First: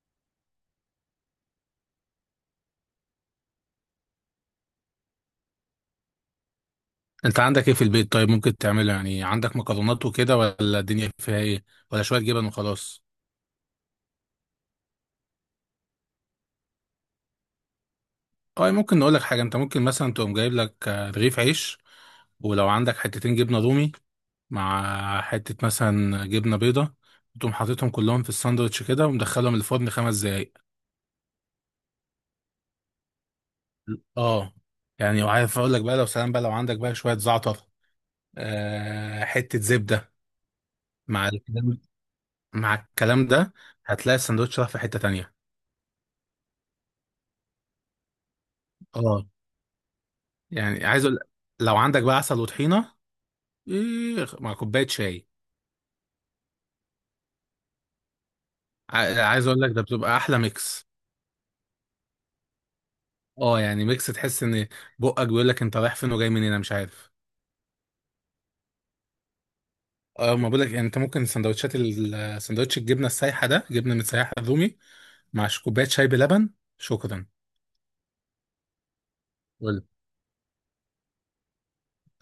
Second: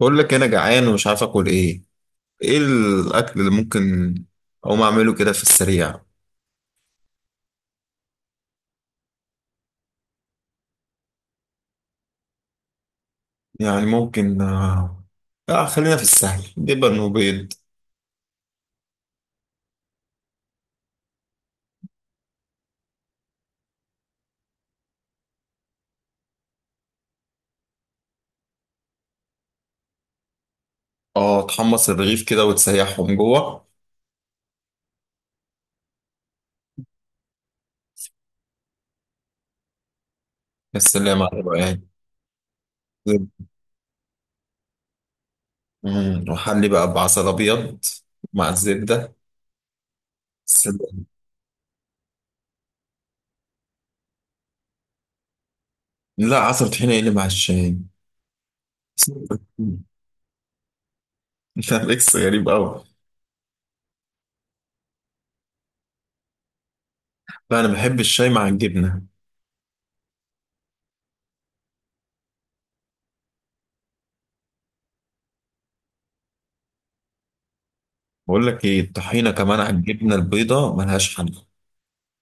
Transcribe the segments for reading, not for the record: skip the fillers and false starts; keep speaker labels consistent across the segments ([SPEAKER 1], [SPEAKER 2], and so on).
[SPEAKER 1] بقول لك انا جعان ومش عارف اكل ايه. ايه الاكل اللي ممكن اقوم اعمله كده في السريع؟
[SPEAKER 2] انت عندك ايه في البيت؟ طيب ممكن تعمله؟ يعني عندك مكرونات وكده، ولا الدنيا فيها ايه؟ ولا شويه جبن وخلاص.
[SPEAKER 1] يعني ممكن آه. خلينا في السهل، جبن وبيض.
[SPEAKER 2] اه ممكن نقول لك حاجه، انت ممكن مثلا تقوم جايب لك رغيف عيش، ولو عندك حتتين جبنه رومي مع حته مثلا جبنه بيضه، تقوم حاططهم كلهم في الساندوتش كده، ومدخلهم الفرن خمس دقايق.
[SPEAKER 1] اه، تحمص الرغيف كده وتسيحهم جوه.
[SPEAKER 2] اه يعني وعارف اقول لك بقى، لو سلام بقى، لو عندك بقى شويه زعتر، آه حته زبده،
[SPEAKER 1] يا سلام
[SPEAKER 2] مع
[SPEAKER 1] على
[SPEAKER 2] الكلام
[SPEAKER 1] الروقان.
[SPEAKER 2] مع الكلام ده هتلاقي الساندوتش راح في حته تانية.
[SPEAKER 1] وحلي بقى بعسل ابيض مع الزبده.
[SPEAKER 2] اه يعني عايز
[SPEAKER 1] سلام.
[SPEAKER 2] اقول، لو عندك بقى عسل وطحينه، إيه مع كوبايه شاي.
[SPEAKER 1] لا، عسل طحينه، ايه اللي مع الشاي؟
[SPEAKER 2] عايز اقول لك ده بتبقى احلى ميكس.
[SPEAKER 1] لا، ميكس غريب قوي.
[SPEAKER 2] اه يعني ميكس تحس ان بقك بيقول لك انت رايح فين وجاي منين، انا مش عارف.
[SPEAKER 1] لا، انا بحب الشاي مع الجبنه.
[SPEAKER 2] اه ما بقول لك، يعني انت ممكن سندوتشات سندوتش الجبنه السايحه ده، جبنه متسيحه رومي، مع كوبايه شاي بلبن. شكرا.
[SPEAKER 1] بقول لك ايه، الطحينه كمان على
[SPEAKER 2] قلت،
[SPEAKER 1] الجبنه البيضاء ملهاش حل.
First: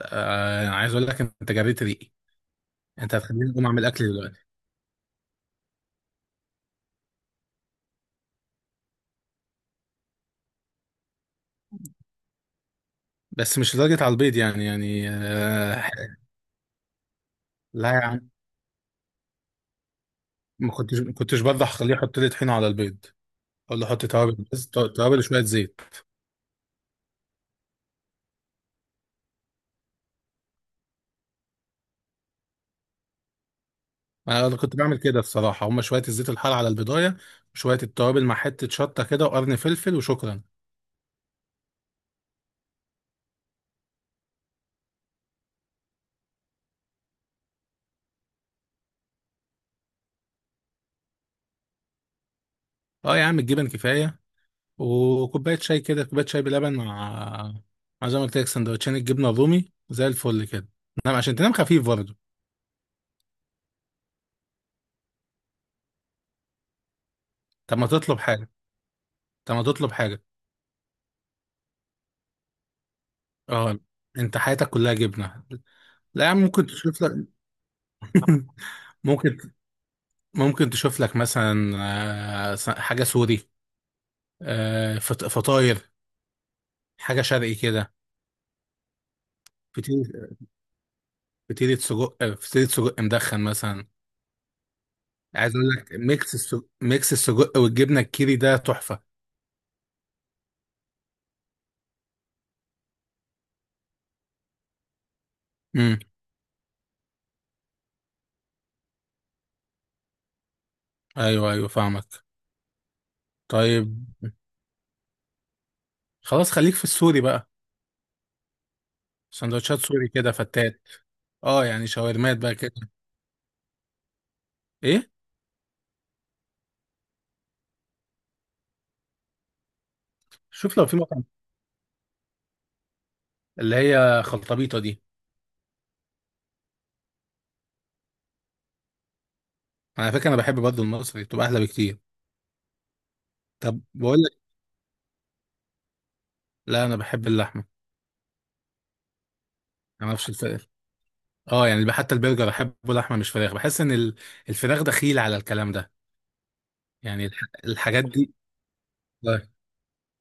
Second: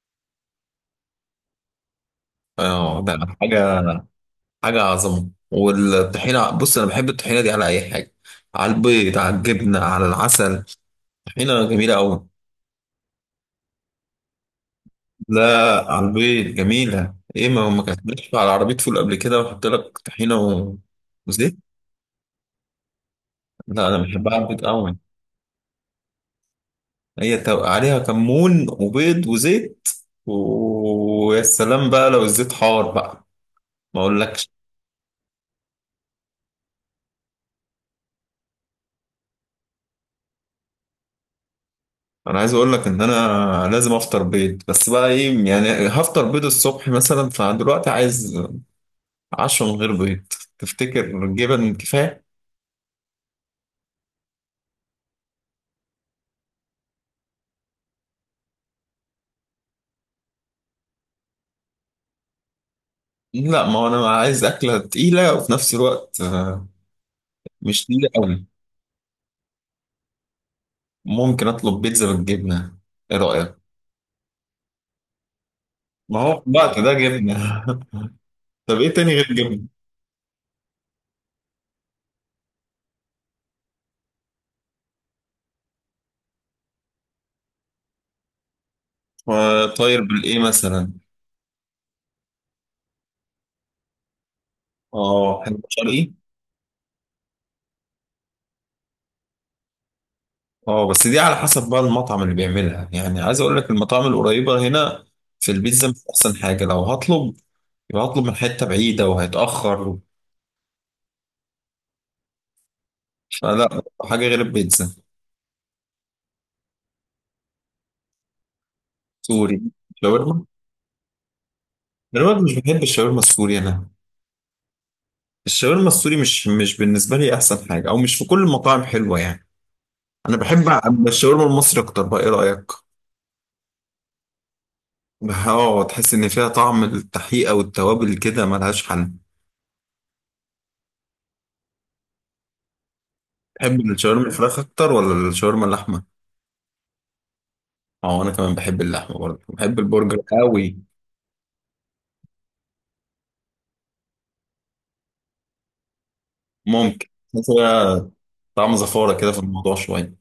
[SPEAKER 2] آه عايز اقول لك انت جريت ريقي،
[SPEAKER 1] اه،
[SPEAKER 2] انت
[SPEAKER 1] ده
[SPEAKER 2] هتخليني اقوم
[SPEAKER 1] حاجة.
[SPEAKER 2] اعمل اكل دلوقتي.
[SPEAKER 1] حاجة عظمة. والطحينة بص، أنا بحب الطحينة دي على أي حاجة، على البيض، على الجبنة، على العسل. طحينة جميلة أوي.
[SPEAKER 2] بس مش لدرجه على البيض، يعني يعني
[SPEAKER 1] لا،
[SPEAKER 2] آه.
[SPEAKER 1] على البيض جميلة. إيه، ما
[SPEAKER 2] لا يا
[SPEAKER 1] كانتش
[SPEAKER 2] عم،
[SPEAKER 1] على عربية فول قبل كده وأحط لك طحينة و...
[SPEAKER 2] ما كنتش
[SPEAKER 1] وزيت.
[SPEAKER 2] برضه هخليه يحط لي طحينه على البيض، ولا
[SPEAKER 1] لا، أنا
[SPEAKER 2] احط
[SPEAKER 1] بحبها على
[SPEAKER 2] توابل
[SPEAKER 1] البيض
[SPEAKER 2] بس،
[SPEAKER 1] أوي.
[SPEAKER 2] توابل وشويه زيت.
[SPEAKER 1] هي عليها كمون وبيض وزيت. ويا سلام بقى لو الزيت حار بقى. ما أقولكش.
[SPEAKER 2] انا كنت بعمل كده الصراحه، هما شويه الزيت الحار على البدايه، وشويه التوابل مع حته شطه كده وقرن فلفل، وشكرا.
[SPEAKER 1] انا عايز اقول لك ان انا لازم افطر بيض، بس بقى ايه يعني، هفطر بيض الصبح مثلا، فدلوقتي عايز 10 من غير بيض. تفتكر جبن كفاية؟
[SPEAKER 2] اه يا عم الجبن كفايه، وكوبايه شاي كده، كوبايه شاي بلبن، مع زي ما قلت لك، سندوتشين الجبنه الرومي زي الفل كده. نعم عشان تنام خفيف برضه.
[SPEAKER 1] لا، ما هو أنا عايز أكلة تقيلة، وفي نفس الوقت
[SPEAKER 2] طب
[SPEAKER 1] مش
[SPEAKER 2] ما
[SPEAKER 1] تقيلة
[SPEAKER 2] تطلب
[SPEAKER 1] أوي.
[SPEAKER 2] حاجه طب ما تطلب حاجه.
[SPEAKER 1] ممكن أطلب بيتزا بالجبنة، إيه رأيك؟
[SPEAKER 2] اه انت حياتك كلها جبنه.
[SPEAKER 1] ما
[SPEAKER 2] لا يا عم
[SPEAKER 1] هو في
[SPEAKER 2] ممكن
[SPEAKER 1] الوقت ده
[SPEAKER 2] تشوف لك.
[SPEAKER 1] جبنة. طب إيه تاني غير
[SPEAKER 2] ممكن
[SPEAKER 1] جبنة؟
[SPEAKER 2] ممكن تشوف لك مثلا حاجه سوري، فطاير، حاجه شرقي كده.
[SPEAKER 1] آه، طاير
[SPEAKER 2] فطير،
[SPEAKER 1] بالإيه مثلا؟
[SPEAKER 2] فطيره سجق مدخن مثلا.
[SPEAKER 1] آه،
[SPEAKER 2] عايز
[SPEAKER 1] حلو
[SPEAKER 2] اقول لك،
[SPEAKER 1] شرقي؟
[SPEAKER 2] ميكس السجق والجبنه الكيري ده تحفه.
[SPEAKER 1] آه، بس دي على حسب بقى المطعم اللي بيعملها. يعني عايز أقول لك، المطاعم القريبة هنا، في البيتزا
[SPEAKER 2] امم.
[SPEAKER 1] مش أحسن حاجة لو هطلب. يبقى هطلب من حتة بعيدة وهيتأخر.
[SPEAKER 2] ايوه ايوه فاهمك.
[SPEAKER 1] فلا
[SPEAKER 2] طيب
[SPEAKER 1] حاجة غير البيتزا.
[SPEAKER 2] خلاص، خليك في السوري بقى،
[SPEAKER 1] سوري.
[SPEAKER 2] سندوتشات سوري كده،
[SPEAKER 1] شاورما.
[SPEAKER 2] فتات. اه يعني شاورمات
[SPEAKER 1] دلوقتي مش
[SPEAKER 2] بقى
[SPEAKER 1] بحب
[SPEAKER 2] كده.
[SPEAKER 1] الشاورما السوري انا.
[SPEAKER 2] ايه؟
[SPEAKER 1] الشاورما السوري مش بالنسبه لي احسن حاجه، او مش في كل المطاعم حلوه يعني. انا بحب
[SPEAKER 2] شوف لو في مطعم،
[SPEAKER 1] الشاورما المصري اكتر، بقى ايه رايك؟
[SPEAKER 2] اللي هي خلطبيطه دي.
[SPEAKER 1] اه، تحس ان فيها طعم التحقيقه والتوابل كده، ملهاش حل.
[SPEAKER 2] على فكره انا بحب برضه المصري، تبقى احلى بكتير.
[SPEAKER 1] تحب
[SPEAKER 2] طب بقول
[SPEAKER 1] الشاورما
[SPEAKER 2] لك،
[SPEAKER 1] الفراخ اكتر ولا الشاورما اللحمه؟
[SPEAKER 2] لا انا بحب اللحمه.
[SPEAKER 1] اه، انا كمان بحب اللحمه، برضه بحب
[SPEAKER 2] انا ما
[SPEAKER 1] البرجر
[SPEAKER 2] اعرفش الفرق.
[SPEAKER 1] قوي.
[SPEAKER 2] اه يعني حتى البرجر احبه لحمه مش فراخ. بحس ان الفراخ دخيل على الكلام ده.
[SPEAKER 1] ممكن.
[SPEAKER 2] يعني
[SPEAKER 1] بس هي
[SPEAKER 2] الحاجات دي.
[SPEAKER 1] طعم زفاره كده في
[SPEAKER 2] اه.
[SPEAKER 1] الموضوع شويه.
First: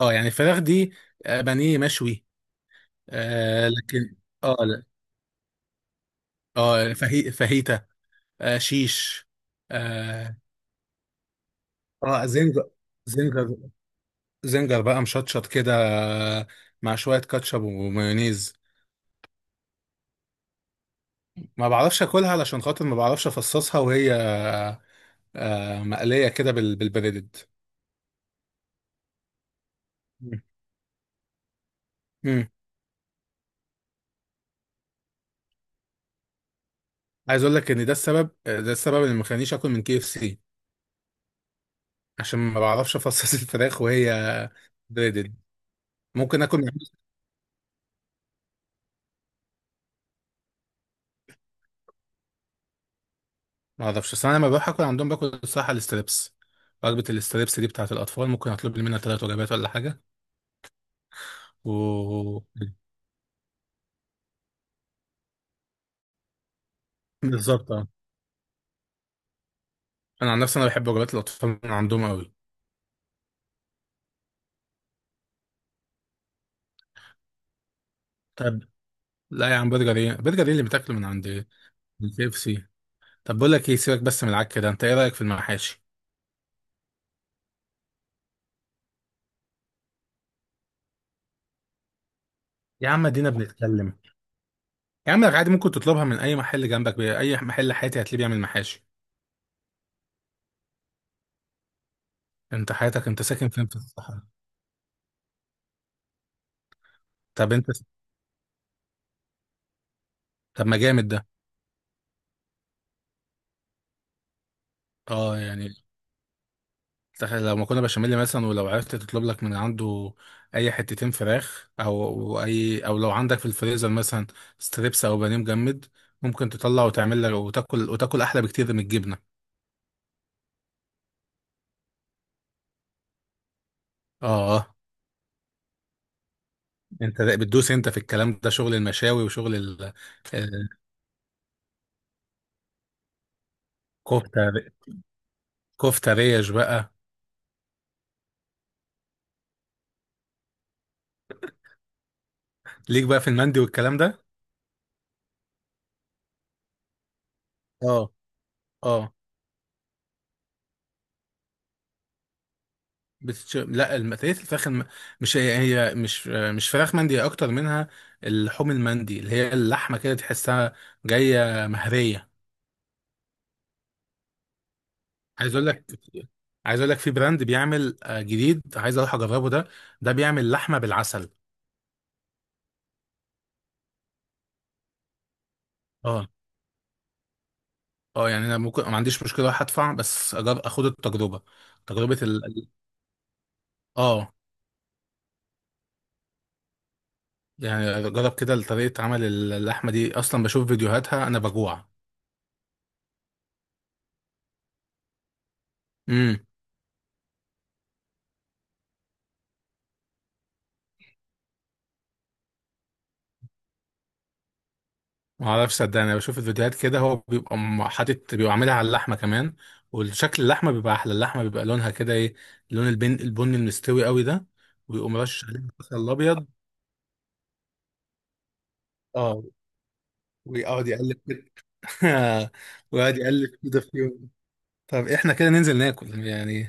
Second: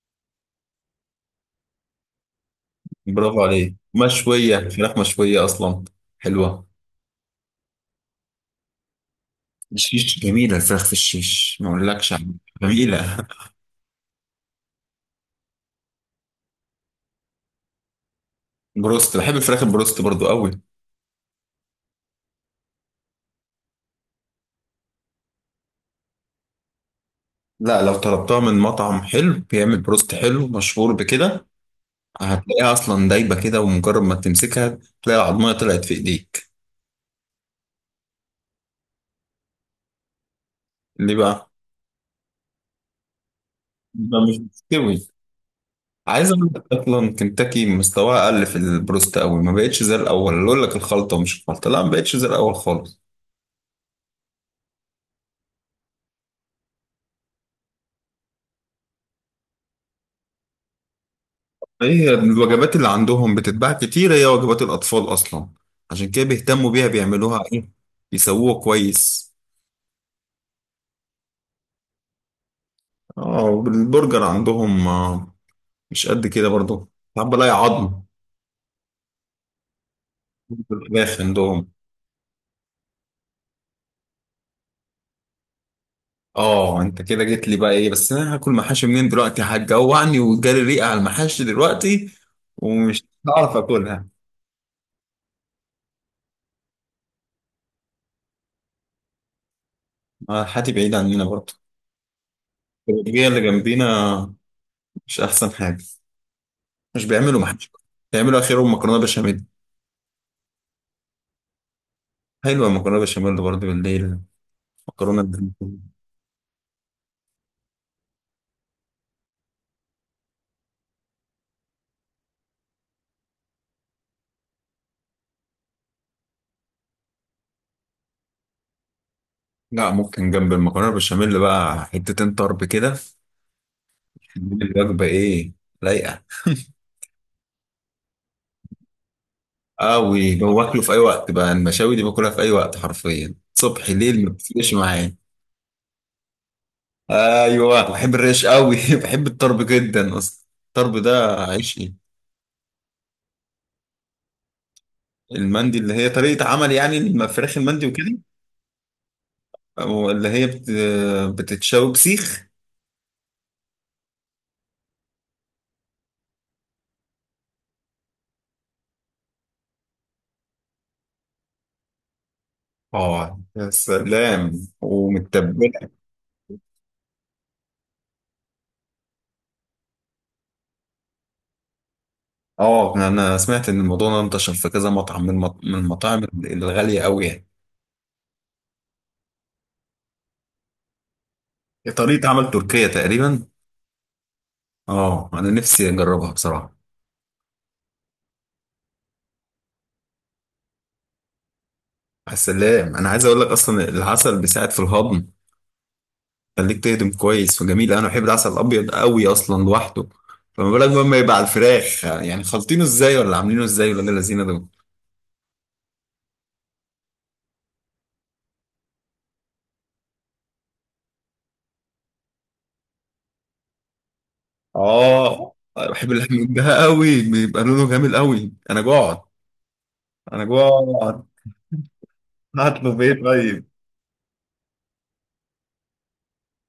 [SPEAKER 2] يعني الفراخ دي، بانيه مشوي.
[SPEAKER 1] برافو
[SPEAKER 2] آه
[SPEAKER 1] عليك،
[SPEAKER 2] لكن، اه
[SPEAKER 1] مشويه،
[SPEAKER 2] لا.
[SPEAKER 1] فراخ مشويه اصلا. حلوه.
[SPEAKER 2] اه فهي فاهيتا، آه شيش.
[SPEAKER 1] الشيش
[SPEAKER 2] اه.
[SPEAKER 1] جميله، الفراخ في الشيش ما اقولكش عليها.
[SPEAKER 2] زنجر.
[SPEAKER 1] جميله.
[SPEAKER 2] زنجر. زنجر بقى مشطشط كده، آه، مع شوية كاتشب ومايونيز.
[SPEAKER 1] بروست، بحب الفراخ البروست برضو قوي.
[SPEAKER 2] ما بعرفش اكلها، علشان خاطر ما بعرفش افصصها وهي آه مقلية كده بالبريدد.
[SPEAKER 1] لا، لو طلبتها من مطعم حلو بيعمل بروست
[SPEAKER 2] مم.
[SPEAKER 1] حلو مشهور بكده،
[SPEAKER 2] مم.
[SPEAKER 1] هتلاقيها اصلا دايبه كده، ومجرد ما تمسكها تلاقي العضميه طلعت في ايديك.
[SPEAKER 2] عايز اقول لك ان، ده السبب اللي مخلينيش اكل من كي اف سي.
[SPEAKER 1] ليه بقى؟
[SPEAKER 2] عشان ما بعرفش افصص الفراخ وهي
[SPEAKER 1] يبقى مش مستوي.
[SPEAKER 2] بريدد.
[SPEAKER 1] عايز
[SPEAKER 2] ممكن
[SPEAKER 1] اقول
[SPEAKER 2] اكل،
[SPEAKER 1] لك، اصلا كنتاكي مستواها اقل في البروست قوي، ما بقتش زي الاول. اللي اقول لك الخلطه، مش الخلطه، لا، ما بقتش زي الاول خالص.
[SPEAKER 2] ما اعرفش، بس انا لما بروح اكل عندهم باكل الصراحه الاستريبس. وجبه الاستريبس دي بتاعه الاطفال، ممكن اطلب لي منها ثلاث وجبات ولا حاجه،
[SPEAKER 1] هي
[SPEAKER 2] و
[SPEAKER 1] الوجبات اللي عندهم بتتباع كتير، هي وجبات الاطفال اصلا، عشان كده بيهتموا بيها، بيعملوها ايه،
[SPEAKER 2] بالظبط اه.
[SPEAKER 1] يسووها كويس.
[SPEAKER 2] انا عن نفسي انا بحب وجبات الاطفال من عندهم قوي.
[SPEAKER 1] اه، البرجر عندهم مش قد كده برضو، ساعات بلاقي عظم
[SPEAKER 2] طب لا يا عم، برجر ايه؟ برجر ايه
[SPEAKER 1] في
[SPEAKER 2] اللي بتاكله من
[SPEAKER 1] الفراخ
[SPEAKER 2] عند
[SPEAKER 1] عندهم.
[SPEAKER 2] الكي اف سي؟ طب بقول لك ايه، سيبك بس من العك ده، انت ايه رايك في المحاشي؟
[SPEAKER 1] اه، انت كده جيت لي بقى ايه، بس انا هاكل محاشي منين دلوقتي؟ هتجوعني، وجالي ريقه على المحاشي دلوقتي،
[SPEAKER 2] يا
[SPEAKER 1] ومش
[SPEAKER 2] عم ادينا
[SPEAKER 1] هعرف
[SPEAKER 2] بنتكلم.
[SPEAKER 1] اكلها.
[SPEAKER 2] يا عم عادي، ممكن تطلبها من اي محل جنبك، اي محل حياتي هتلاقيه بيعمل محاشي.
[SPEAKER 1] حياتي بعيد عننا برضو.
[SPEAKER 2] انت حياتك انت
[SPEAKER 1] البلدية اللي
[SPEAKER 2] ساكن فين؟ في
[SPEAKER 1] جنبينا
[SPEAKER 2] الصحراء؟
[SPEAKER 1] مش احسن حاجه، مش بيعملوا
[SPEAKER 2] طب انت.
[SPEAKER 1] محاشي، بيعملوا اخرهم مكرونه بشاميل.
[SPEAKER 2] طب ما جامد ده.
[SPEAKER 1] حلوه المكرونه بشاميل برضو بالليل. مكرونه
[SPEAKER 2] اه يعني،
[SPEAKER 1] بالليل.
[SPEAKER 2] تخيل لو مكرونه بشاميل مثلا، ولو عرفت تطلب لك من عنده اي حتتين فراخ، او اي، او لو عندك في الفريزر مثلا ستريبس او بانيه مجمد، ممكن تطلع وتعمل لك، وتاكل، وتاكل احلى بكتير من الجبنه.
[SPEAKER 1] لا، ممكن جنب المكرونه بشاميل بقى حتتين طرب كده.
[SPEAKER 2] اه
[SPEAKER 1] الوجبه ايه، لايقه.
[SPEAKER 2] انت بتدوس انت في الكلام ده شغل المشاوي، وشغل
[SPEAKER 1] اه، وباكله في اي وقت بقى. المشاوي دي باكلها في اي وقت حرفيا، صبح ليل ما
[SPEAKER 2] الكفته،
[SPEAKER 1] بتفرقش معايا.
[SPEAKER 2] كفته ريش بقى.
[SPEAKER 1] ايوه، بحب الريش قوي. بحب الطرب جدا، اصلا الطرب ده عيشي.
[SPEAKER 2] ليك بقى في المندي والكلام ده.
[SPEAKER 1] المندي اللي هي طريقة عمل يعني، فراخ المندي
[SPEAKER 2] اه.
[SPEAKER 1] وكده.
[SPEAKER 2] اه.
[SPEAKER 1] أو اللي هي بتتشوي بسيخ.
[SPEAKER 2] لا المقلية، الفراخ مش هي، مش فراخ مندي هي، اكتر منها اللحوم. المندي اللي هي اللحمه كده تحسها جايه مهريه.
[SPEAKER 1] اه، يا سلام
[SPEAKER 2] عايز اقول لك
[SPEAKER 1] ومتبلة.
[SPEAKER 2] عايز اقول لك في براند بيعمل جديد عايز اروح اجربه ده، ده بيعمل لحمه بالعسل.
[SPEAKER 1] اه، انا سمعت ان الموضوع ده انتشر في كذا مطعم، من المطاعم
[SPEAKER 2] اه.
[SPEAKER 1] الغالية قوي يعني.
[SPEAKER 2] اه يعني انا ممكن ما عنديش مشكله اروح ادفع، بس اخد التجربه، تجربه
[SPEAKER 1] طريقة عمل تركية تقريبا.
[SPEAKER 2] اه
[SPEAKER 1] اه، انا نفسي اجربها بصراحة.
[SPEAKER 2] يعني جرب كده طريقه عمل. اللحمه دي اصلا بشوف فيديوهاتها انا بجوع.
[SPEAKER 1] يا سلام، انا عايز اقول لك اصلا العسل بيساعد في الهضم.
[SPEAKER 2] إمم.
[SPEAKER 1] خليك تهضم كويس وجميل. انا بحب العسل الابيض قوي اصلا لوحده. فما بالك بقى لما يبقى على الفراخ، يعني خالطينه ازاي ولا عاملينه ازاي، ولا اللذينه دول؟
[SPEAKER 2] ما اعرفش، صدقني انا بشوف الفيديوهات كده، هو بيبقى حاطط، بيبقى عاملها على اللحمه كمان، وشكل اللحمه بيبقى احلى، اللحمه بيبقى لونها كده ايه، لون البن، البني المستوي قوي ده. ويقوم مرشش
[SPEAKER 1] اه،
[SPEAKER 2] عليه البصل
[SPEAKER 1] بحب
[SPEAKER 2] الابيض.
[SPEAKER 1] اللحم ده قوي، بيبقى لونه جميل قوي. انا جوعت.
[SPEAKER 2] اه.
[SPEAKER 1] انا
[SPEAKER 2] ويقعد يقلب
[SPEAKER 1] جوعت.
[SPEAKER 2] كده.
[SPEAKER 1] هطلب ايه
[SPEAKER 2] ويقعد يقلب
[SPEAKER 1] طيب؟
[SPEAKER 2] كده فيهم. طب احنا كده ننزل ناكل يعني؟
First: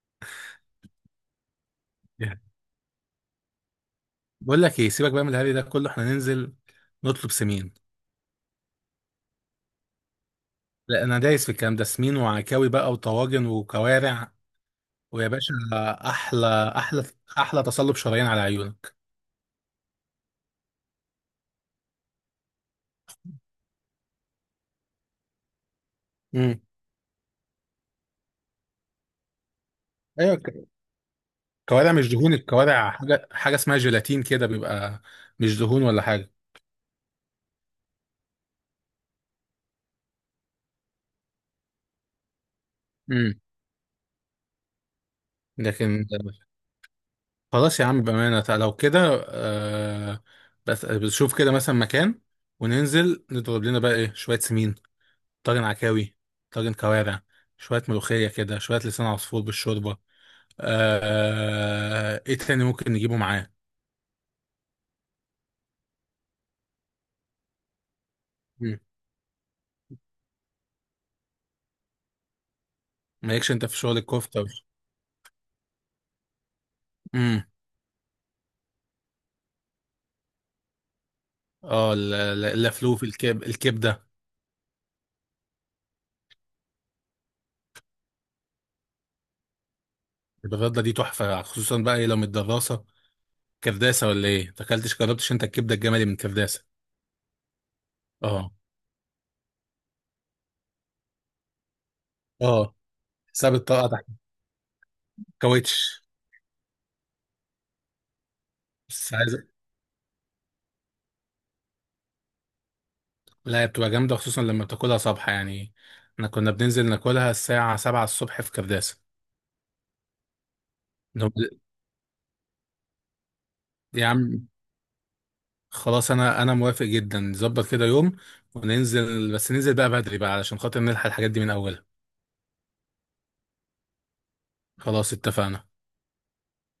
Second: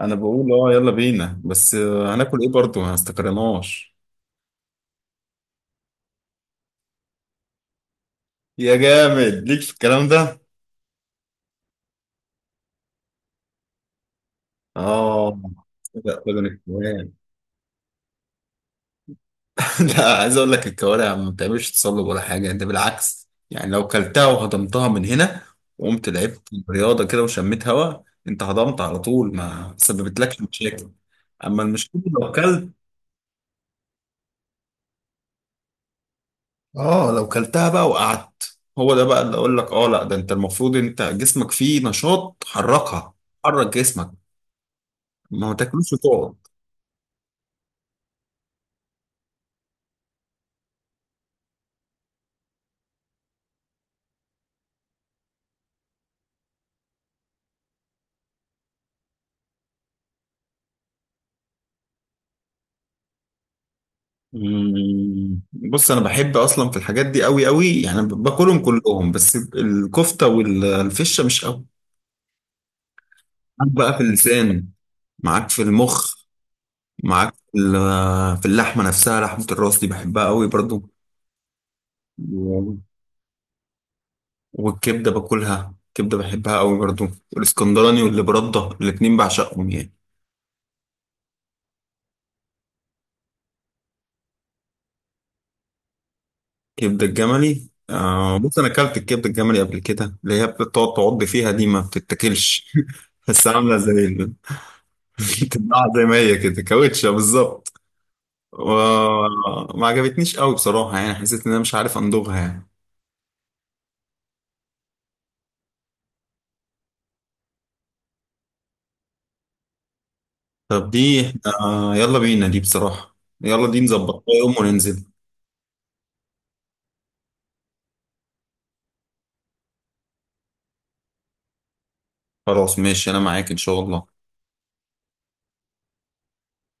[SPEAKER 1] انا بقول اه، يلا بينا، بس هناكل ايه برضه، ما استقرناش.
[SPEAKER 2] بقول لك ايه، سيبك بقى من الهري ده كله، احنا ننزل نطلب سمين.
[SPEAKER 1] يا جامد ليك في الكلام ده.
[SPEAKER 2] لا انا دايس في الكلام ده، سمين وعكاوي بقى، وطواجن وكوارع، ويا
[SPEAKER 1] اه،
[SPEAKER 2] باشا.
[SPEAKER 1] صدق. طب
[SPEAKER 2] احلى،
[SPEAKER 1] انا
[SPEAKER 2] احلى،
[SPEAKER 1] كمان.
[SPEAKER 2] احلى. تصلب شرايين على عيونك.
[SPEAKER 1] لا، عايز اقول لك الكوارع ما بتعملش تصلب ولا حاجه، انت بالعكس يعني، لو كلتها وهضمتها من هنا، وقمت لعبت رياضه كده وشميت هواء، انت هضمت على طول، ما
[SPEAKER 2] ايوه
[SPEAKER 1] سببتلكش مشاكل. اما
[SPEAKER 2] الكوارع
[SPEAKER 1] المشكله
[SPEAKER 2] مش
[SPEAKER 1] لو
[SPEAKER 2] دهون.
[SPEAKER 1] كلت،
[SPEAKER 2] الكوارع حاجه اسمها جيلاتين كده بيبقى، مش دهون ولا حاجه.
[SPEAKER 1] اه، لو كلتها بقى وقعدت، هو ده بقى اللي اقول لك. اه لا، ده انت المفروض، انت جسمك فيه نشاط، حركها.
[SPEAKER 2] امم.
[SPEAKER 1] حرك جسمك. ما تاكلوش
[SPEAKER 2] لكن
[SPEAKER 1] وتقعد.
[SPEAKER 2] خلاص يا عم، بامانه، لو كده، آه، بس بنشوف كده مثلا مكان، وننزل نضرب لنا بقى ايه، شويه سمين، طاجن عكاوي، طاجن كوارع، شويه ملوخيه كده، شويه لسان عصفور بالشوربه، آه ايه تاني ممكن نجيبه معاه؟
[SPEAKER 1] مم. بص، انا بحب اصلا في الحاجات دي قوي قوي يعني، باكلهم
[SPEAKER 2] مم.
[SPEAKER 1] كلهم، بس الكفته والفشه مش قوي.
[SPEAKER 2] مالكش انت
[SPEAKER 1] معاك
[SPEAKER 2] في
[SPEAKER 1] بقى
[SPEAKER 2] شغل
[SPEAKER 1] في
[SPEAKER 2] الكفته.
[SPEAKER 1] اللسان. معاك في المخ. معاك
[SPEAKER 2] امم.
[SPEAKER 1] في اللحمة نفسها، لحمة الراس دي بحبها قوي برضو.
[SPEAKER 2] اه
[SPEAKER 1] و-
[SPEAKER 2] اللفلوف، الكبده.
[SPEAKER 1] والكبدة، باكلها كبدة بحبها قوي برضو. والاسكندراني واللي برده، الاتنين بعشقهم يعني.
[SPEAKER 2] الغدة دي تحفة، خصوصا بقى ايه لو من الدراسة، كرداسة، ولا ايه؟ تاكلتش، جربتش انت الكبدة الجملي من كرداسة؟
[SPEAKER 1] كبدة الجملي.
[SPEAKER 2] اه.
[SPEAKER 1] بص، انا اكلت الكبدة الجملي قبل كده، اللي هي بتقعد تعض فيها دي ما
[SPEAKER 2] اه.
[SPEAKER 1] بتتاكلش. بس
[SPEAKER 2] حساب
[SPEAKER 1] عاملة
[SPEAKER 2] الطاقة
[SPEAKER 1] زي
[SPEAKER 2] تحت. كاوتش.
[SPEAKER 1] بتتباع زي ما هي كده، كاوتشة بالظبط.
[SPEAKER 2] بس عايز.
[SPEAKER 1] وما عجبتنيش قوي بصراحة يعني، حسيت ان انا مش عارف امضغها يعني.
[SPEAKER 2] لا هي بتبقى جامدة، خصوصا لما بتاكلها صبح يعني، احنا كنا بننزل ناكلها الساعة 7 الصبح في كرداسة.
[SPEAKER 1] طب دي،
[SPEAKER 2] نب-
[SPEAKER 1] احنا يلا بينا دي بصراحة، يلا دي
[SPEAKER 2] يا
[SPEAKER 1] نظبطها
[SPEAKER 2] عم
[SPEAKER 1] يوم وننزل.
[SPEAKER 2] خلاص، انا موافق جدا، نظبط كده يوم وننزل، بس ننزل بقى بدري بقى، علشان خاطر نلحق الحاجات دي من اولها.
[SPEAKER 1] خلاص ماشي، أنا معاك إن شاء الله.
[SPEAKER 2] خلاص اتفقنا.